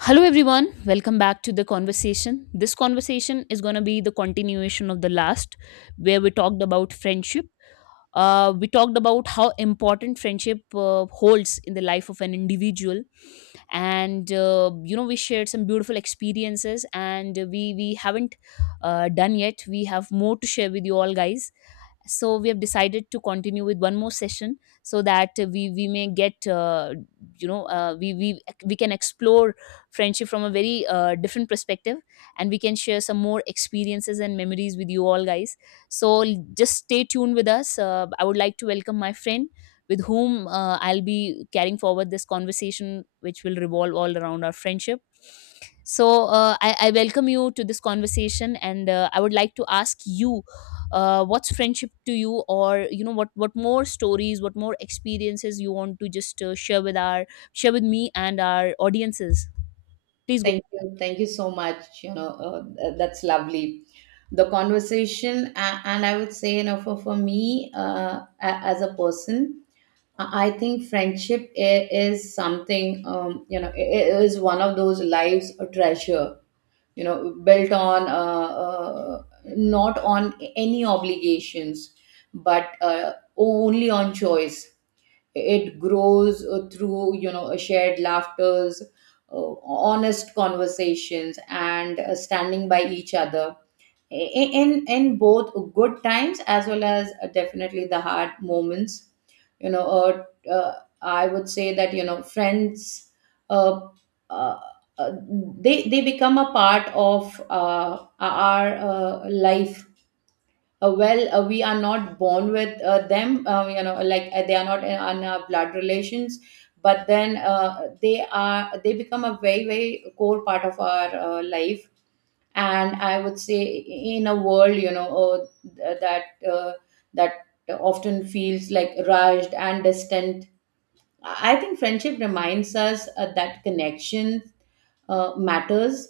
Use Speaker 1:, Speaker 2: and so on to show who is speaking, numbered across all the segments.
Speaker 1: Hello, everyone. Welcome back to the conversation. This conversation is going to be the continuation of the last, where we talked about friendship. We talked about how important friendship holds in the life of an individual, and you know we shared some beautiful experiences, and we haven't done yet. We have more to share with you all, guys, so we have decided to continue with one more session so that we may get, you know uh, we we we can explore friendship from a very different perspective, and we can share some more experiences and memories with you all guys. So just stay tuned with us. Uh, I would like to welcome my friend with whom I'll be carrying forward this conversation, which will revolve all around our friendship. So I welcome you to this conversation, and I would like to ask you, what's friendship to you, or you know what more stories, what more experiences you want to just share with our share with me and our audiences? Please go
Speaker 2: Thank
Speaker 1: to
Speaker 2: you. Thank you so much. You know, that's lovely. And I would say, you know, for me as a person, I think friendship is something, you know, is one of those lives a treasure, you know, built on not on any obligations, but only on choice. It grows through you know a shared laughters, honest conversations, and standing by each other, in both good times as well as definitely the hard moments, you know uh, I would say that you know friends uh, uh, uh, they they become a part of our life. Well, we are not born with them, you know, like they are not on our blood relations, but then they become a very very core part of our life. And I would say in a world, you know th- that uh, that often feels like rushed and distant, I think friendship reminds us that connection matters,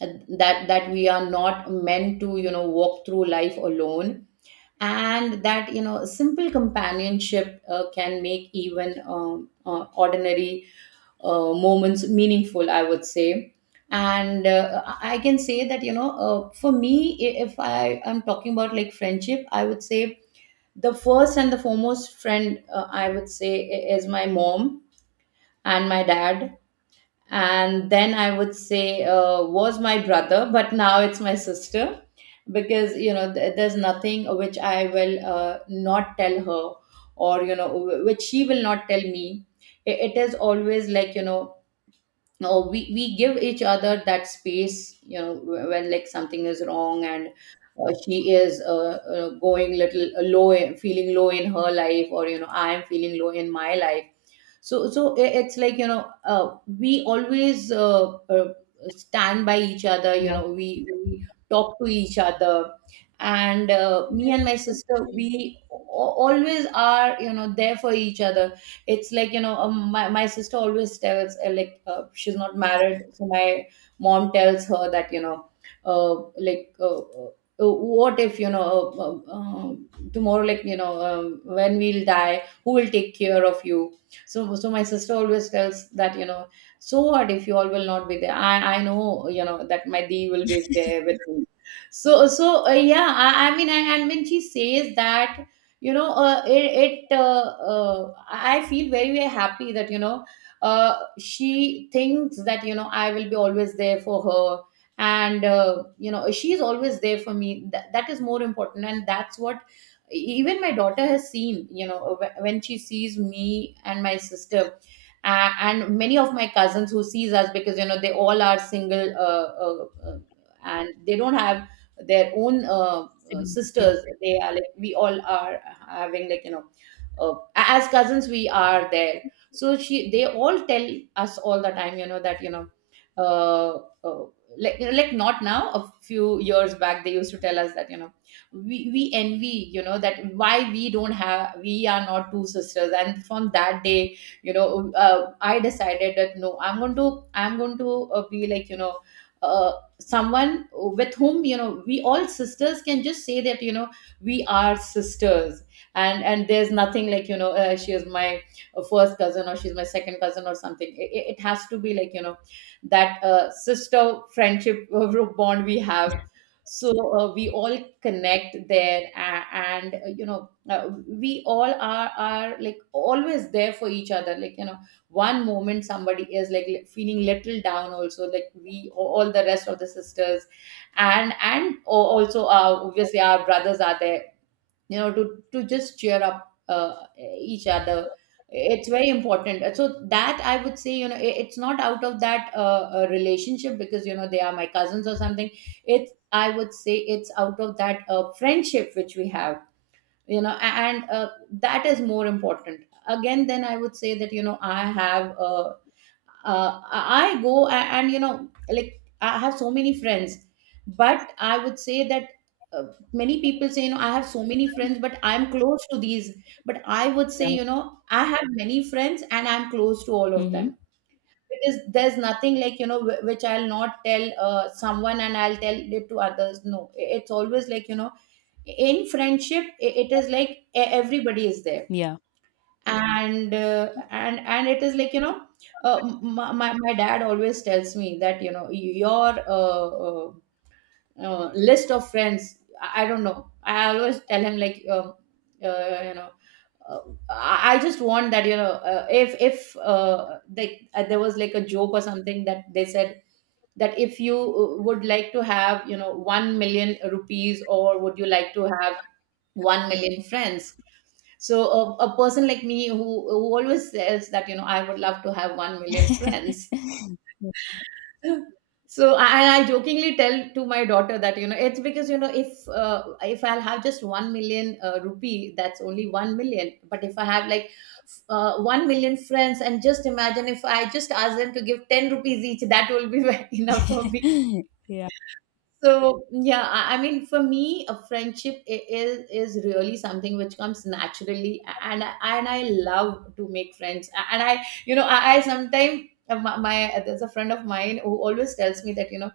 Speaker 2: uh, that we are not meant to, you know, walk through life alone, and that, you know, simple companionship can make even ordinary moments meaningful, I would say. And I can say that, you know, for me, if I am talking about like friendship, I would say the first and the foremost friend, I would say, is my mom and my dad. And then I would say was my brother, but now it's my sister, because you know there's nothing which I will not tell her, or you know which she will not tell me. It is always like, you know, no, we give each other that space, you know, when like something is wrong, and she is going little low, feeling low in her life, or you know I am feeling low in my life. So it's like, you know, we always stand by each other, you know, we talk to each other. And me and my sister, we always are, you know, there for each other. It's like, you know, my sister always tells she's not married, so my mom tells her that, you know, like what if you know uh, uh, tomorrow, like you know, when we'll die, who will take care of you. So so my sister always tells that, you know, so what if you all will not be there, I know, you know, that my dee will be there with me. So so yeah, I mean, and when she says that, you know, it I feel very very happy that, you know, she thinks that, you know, I will be always there for her, and you know, she's always there for me. That, that is more important, and that's what even my daughter has seen, you know, when she sees me and my sister, and many of my cousins who sees us, because you know they all are single, uh, uh, and they don't have their own
Speaker 1: siblings, yeah.
Speaker 2: sisters. They are like, we all are having, like you know, as cousins, we are there. So she, they all tell us all the time, you know, that you know uh, uh, like like not now, a few years back, they used to tell us that, you know, we envy, you know, that why we don't have, we are not two sisters. And from that day, you know, I decided that no, I'm going to be like, you know, uh, someone with whom, you know, we all sisters can just say that, you know, we are sisters. And there's nothing like, you know, she is my first cousin or she's my second cousin or something. It has to be like, you know, that sister friendship bond we have. So we all connect there, and you know, we all are like always there for each other. Like you know, one moment somebody is like feeling little down also, like we all, the rest of the sisters, and also obviously our brothers are there, you know, to just cheer up each other. It's very important. So that, I would say, you know, it's not out of that relationship because you know they are my cousins or something. It's I would say it's out of that friendship which we have, you know, and that is more important. Again, then I would say that you know I have a I go a- and, you know, like I have so many friends, but I would say that uh, many people say, you know, I have so many friends, but I'm close to these. But I would say,
Speaker 1: Yeah.
Speaker 2: you know, I have many friends and I'm close to all of
Speaker 1: mm-hmm.
Speaker 2: them. Because there's nothing like, you know, which I'll not tell someone and I'll tell it to others. No, it's always like, you know, in friendship, it is like everybody is there.
Speaker 1: Yeah.
Speaker 2: And and it is like, you know, my dad always tells me that you know your list of friends, I don't know. I always tell him like, you know, uh, I just want that, you know, if like there was like a joke or something that they said, that if you would like to have, you know, 1 million rupees, or would you like to have 1 million friends. So a person like me, who always says that, you know, I would love to have 1 million friends. So I jokingly tell to my daughter that, you know, it's because, you know, if I'll have just 1 million rupee, that's only 1 million. But if I have like 1 million friends, and just imagine if I just ask them to give 10 rupees each, that will be enough for me.
Speaker 1: yeah.
Speaker 2: So yeah, I mean, for me, a friendship is really something which comes naturally, and I love to make friends. And I, you know, I sometimes, my there's a friend of mine who always tells me that, you know,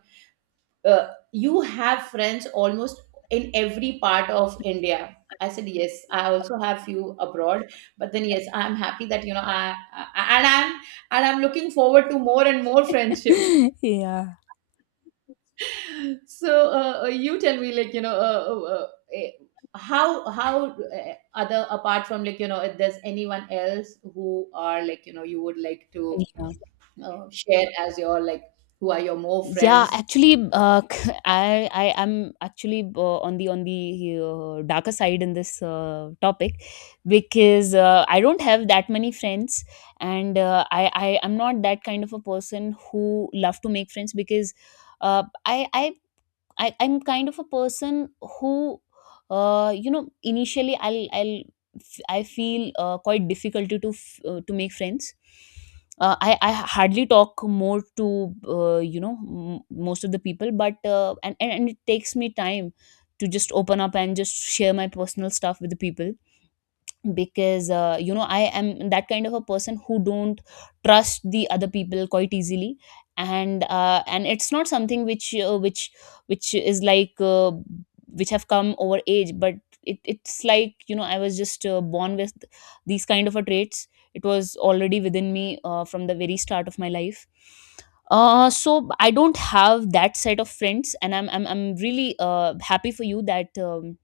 Speaker 2: you have friends almost in every part of India. I said yes, I also have few abroad, but then yes, I'm happy that, you know, I and I'm looking forward to more and more friendship.
Speaker 1: yeah.
Speaker 2: So you tell me, like you know, eh, how other, apart from, like you know, if there's anyone else who are, like you know, you would like to
Speaker 1: yeah.
Speaker 2: share as your like, who are your more
Speaker 1: Yeah,
Speaker 2: friends.
Speaker 1: actually, I am actually on the darker side in this topic, because I don't have that many friends, and I am not that kind of a person who love to make friends, because uh, I I I'm kind of a person who, you know, initially I feel quite difficulty to to make friends. I hardly talk more to you know most of the people, but and it takes me time to just open up and just share my personal stuff with the people, because you know I am that kind of a person who don't trust the other people quite easily. And and it's not something which is like which have come over age, but it, it's like you know I was just born with these kind of a traits. It was already within me from the very start of my life. Uh, so I don't have that set of friends, and I'm really happy for you that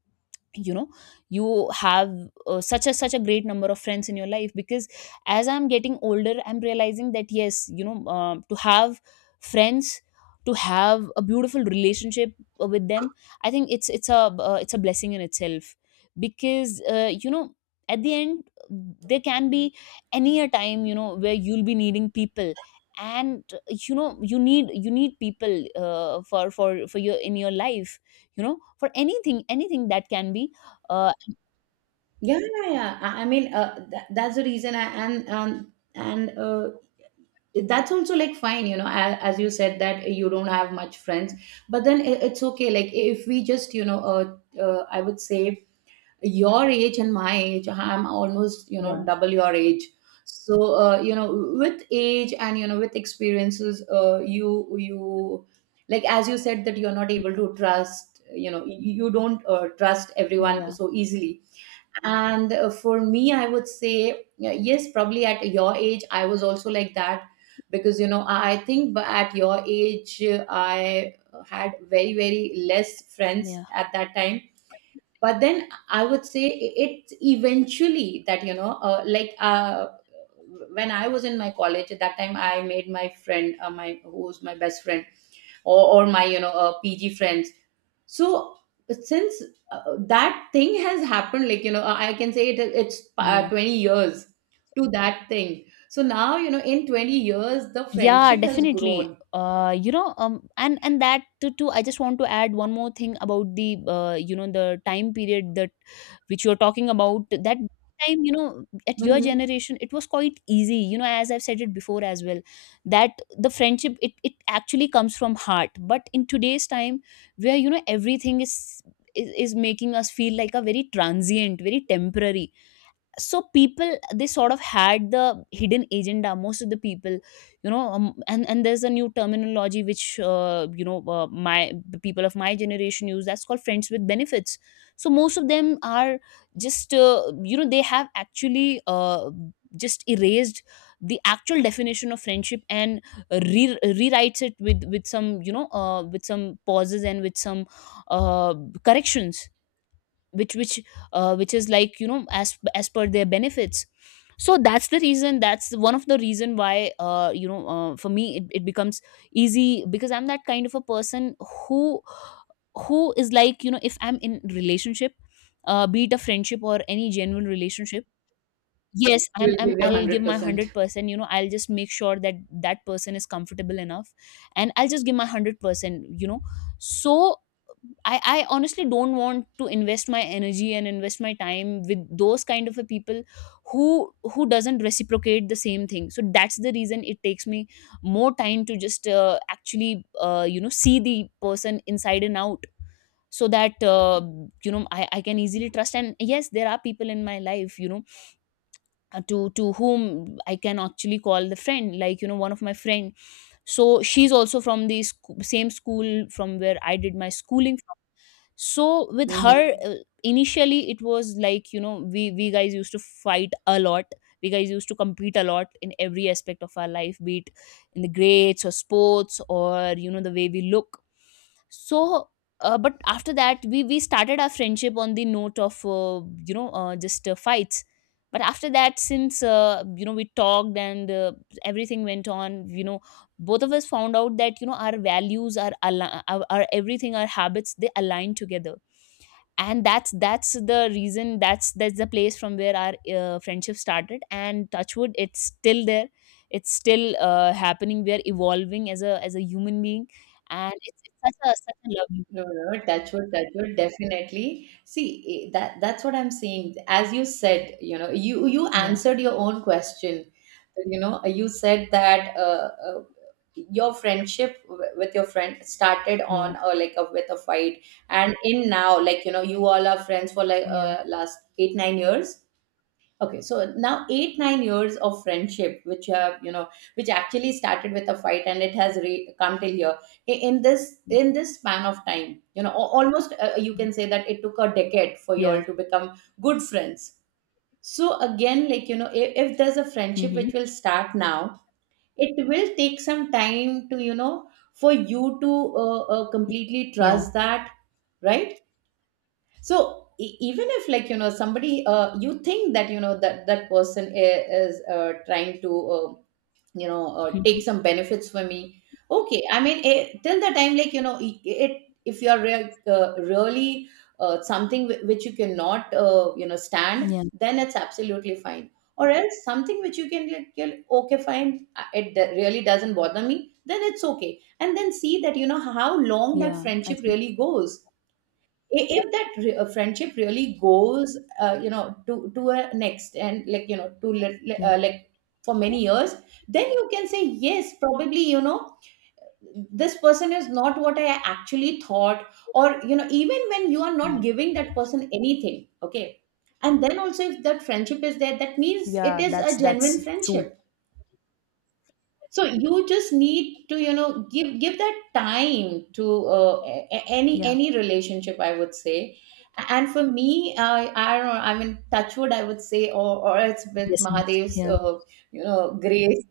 Speaker 1: you know you have such a such a great number of friends in your life, because as I'm getting older, I'm realizing that yes, you know, to have friends, to have a beautiful relationship with them, I think it's it's a blessing in itself. Because you know, at the end, there can be any a time, you know, where you'll be needing people. And you know, you need people for your in your life, you know, for anything, anything that can be. Uh.
Speaker 2: Yeah, yeah, yeah, I mean that's the reason I, and that's also like fine, you know, as you said that you don't have much friends. But then it's okay. Like if we just, you know, I would say your age and my age, I'm almost, you
Speaker 1: Yeah.
Speaker 2: know, double your age. So you know, with age and you know with experiences, you you, like as you said that you're not able to trust, you know, you don't trust everyone
Speaker 1: Yeah.
Speaker 2: so easily. And for me, I would say yeah, yes, probably at your age I was also like that. Because you know I think at your age I had very very less friends
Speaker 1: Yeah.
Speaker 2: at that time. But then I would say it's eventually that, you know, when I was in my college, at that time I made my friend, my, who's my best friend, or my, you know, pg friends. So since that thing has happened, like you know, I can say it, it's
Speaker 1: Yeah.
Speaker 2: 20 years to that thing. So now, you know, in 20 years the
Speaker 1: Yeah,
Speaker 2: friendship has
Speaker 1: definitely,
Speaker 2: grown.
Speaker 1: uh, you know, um, and that too I just want to add one more thing about the uh, you know, the time period that which you're talking about, that time, you know, at your
Speaker 2: Mhm.
Speaker 1: generation, it was quite easy, you know, as I've said it before as well, that the friendship, it actually comes from heart. But in today's time, where you know everything is is making us feel like a very transient, very temporary, so people they sort of had the hidden agenda, most of the people, you know. Um, and there's a new terminology which my the people of my generation use, that's called friends with benefits. So most of them are just you know, they have actually just erased the actual definition of friendship and rewrites it with some, you know, with some pauses and with some uh, corrections, which which which is like, you know, as per their benefits. So that's the reason, that's one of the reason why, for me it, it becomes easy, because I'm that kind of a person who who is like, you know, if I'm in relationship, be it a friendship or any genuine relationship, yes
Speaker 2: You
Speaker 1: i'm,
Speaker 2: will
Speaker 1: I'm
Speaker 2: give your
Speaker 1: I'll give
Speaker 2: 100%
Speaker 1: my
Speaker 2: percent.
Speaker 1: 100%, you know, I'll just make sure that that person is comfortable enough, and I'll just give my 100%, you know. So I honestly don't want to invest my energy and invest my time with those kind of a people who doesn't reciprocate the same thing. So that's the reason it takes me more time to just actually you know see the person inside and out. So that you know, I can easily trust. And yes, there are people in my life, you know, to whom I can actually call the friend. Like, you know, one of my friend, so she's also from the same school from where I did my schooling. So with her, initially it was like, you know, we guys used to fight a lot, we guys used to compete a lot in every aspect of our life, be it in the grades or sports or, you know, the way we look. So but after that we started our friendship on the note of, just fights. But after that, since you know, we talked, and everything went on, you know, both of us found out that you know, our values, our everything, our habits, they align together. And that's the reason, that's the place from where our friendship started, and touchwood, it's still there. It's still happening. We are evolving as a human being. And it's such a, such a lovely.
Speaker 2: No, no, no, touch wood, definitely. See, eh, that that's what I'm saying. As you said, you know, you
Speaker 1: Yeah.
Speaker 2: answered your own question. You know, you said that your friendship with your friend started
Speaker 1: Yeah.
Speaker 2: on, or like a, with a fight, and in now, like you know, you all are friends for like
Speaker 1: Yeah.
Speaker 2: last 8, 9 years. Okay, so now eight, 9 years of friendship, which have, you know, which actually started with a fight and it has come till here. In this span of time, you know, almost you can say that it took a decade for you all
Speaker 1: Yeah.
Speaker 2: to become good friends. So again, like, you know, if there's a friendship
Speaker 1: mm-hmm.
Speaker 2: which will start now, it will take some time to, you know, for you to completely
Speaker 1: Yeah.
Speaker 2: trust that, right? So even if, like you know, somebody you think that, you know, that that person is trying to, you know, take
Speaker 1: Mhm.
Speaker 2: some benefits for me, okay. I mean, eh, till the time like you know it, if you are real, really something which you cannot, you know, stand,
Speaker 1: Yeah.
Speaker 2: then it's absolutely fine. Or else something which you can, like, you're like okay fine, really doesn't bother me, then it's okay, and then see that you know how long that
Speaker 1: Yeah, I
Speaker 2: friendship
Speaker 1: think.
Speaker 2: really goes. If that friendship really goes you know to a next, and like you know to
Speaker 1: Yeah.
Speaker 2: like for many years, then you can say yes, probably you know this person is not what I actually thought. Or you know, even when you are
Speaker 1: Yeah.
Speaker 2: not giving that person anything, okay, and then also if that friendship is there, that means it
Speaker 1: Yeah,
Speaker 2: is
Speaker 1: that's
Speaker 2: a genuine
Speaker 1: that's true.
Speaker 2: friendship. So you just need to, you know, give that time to
Speaker 1: Yeah.
Speaker 2: any relationship, I would say. And for me, I don't know, I mean, touchwood, I would say, or it's with
Speaker 1: Blessings,
Speaker 2: mahadev's
Speaker 1: yeah.
Speaker 2: you know grace,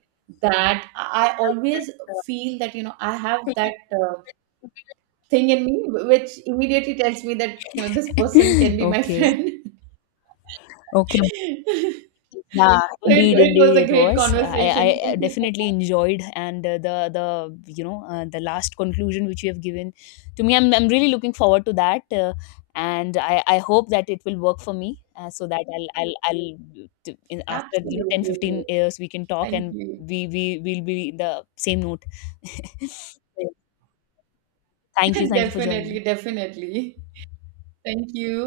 Speaker 2: that I always feel that you know I have that thing in me, which immediately tells me that you know this person can be my
Speaker 1: Okay.
Speaker 2: friend.
Speaker 1: Okay.
Speaker 2: So
Speaker 1: Yeah, indeed,
Speaker 2: it
Speaker 1: indeed,
Speaker 2: was a
Speaker 1: it
Speaker 2: great
Speaker 1: was.
Speaker 2: conversation,
Speaker 1: I
Speaker 2: thank you so
Speaker 1: definitely
Speaker 2: much.
Speaker 1: enjoyed. And the you know, the last conclusion which you have given to me, I'm really looking forward to that. Uh, and I hope that it will work for me, so that in, after you know, 10
Speaker 2: Absolutely, it
Speaker 1: 15
Speaker 2: was.
Speaker 1: years we can talk,
Speaker 2: Thank
Speaker 1: and
Speaker 2: you.
Speaker 1: we will be the same note. So, thank you, thank you for joining.
Speaker 2: Definitely, definitely. Thank you.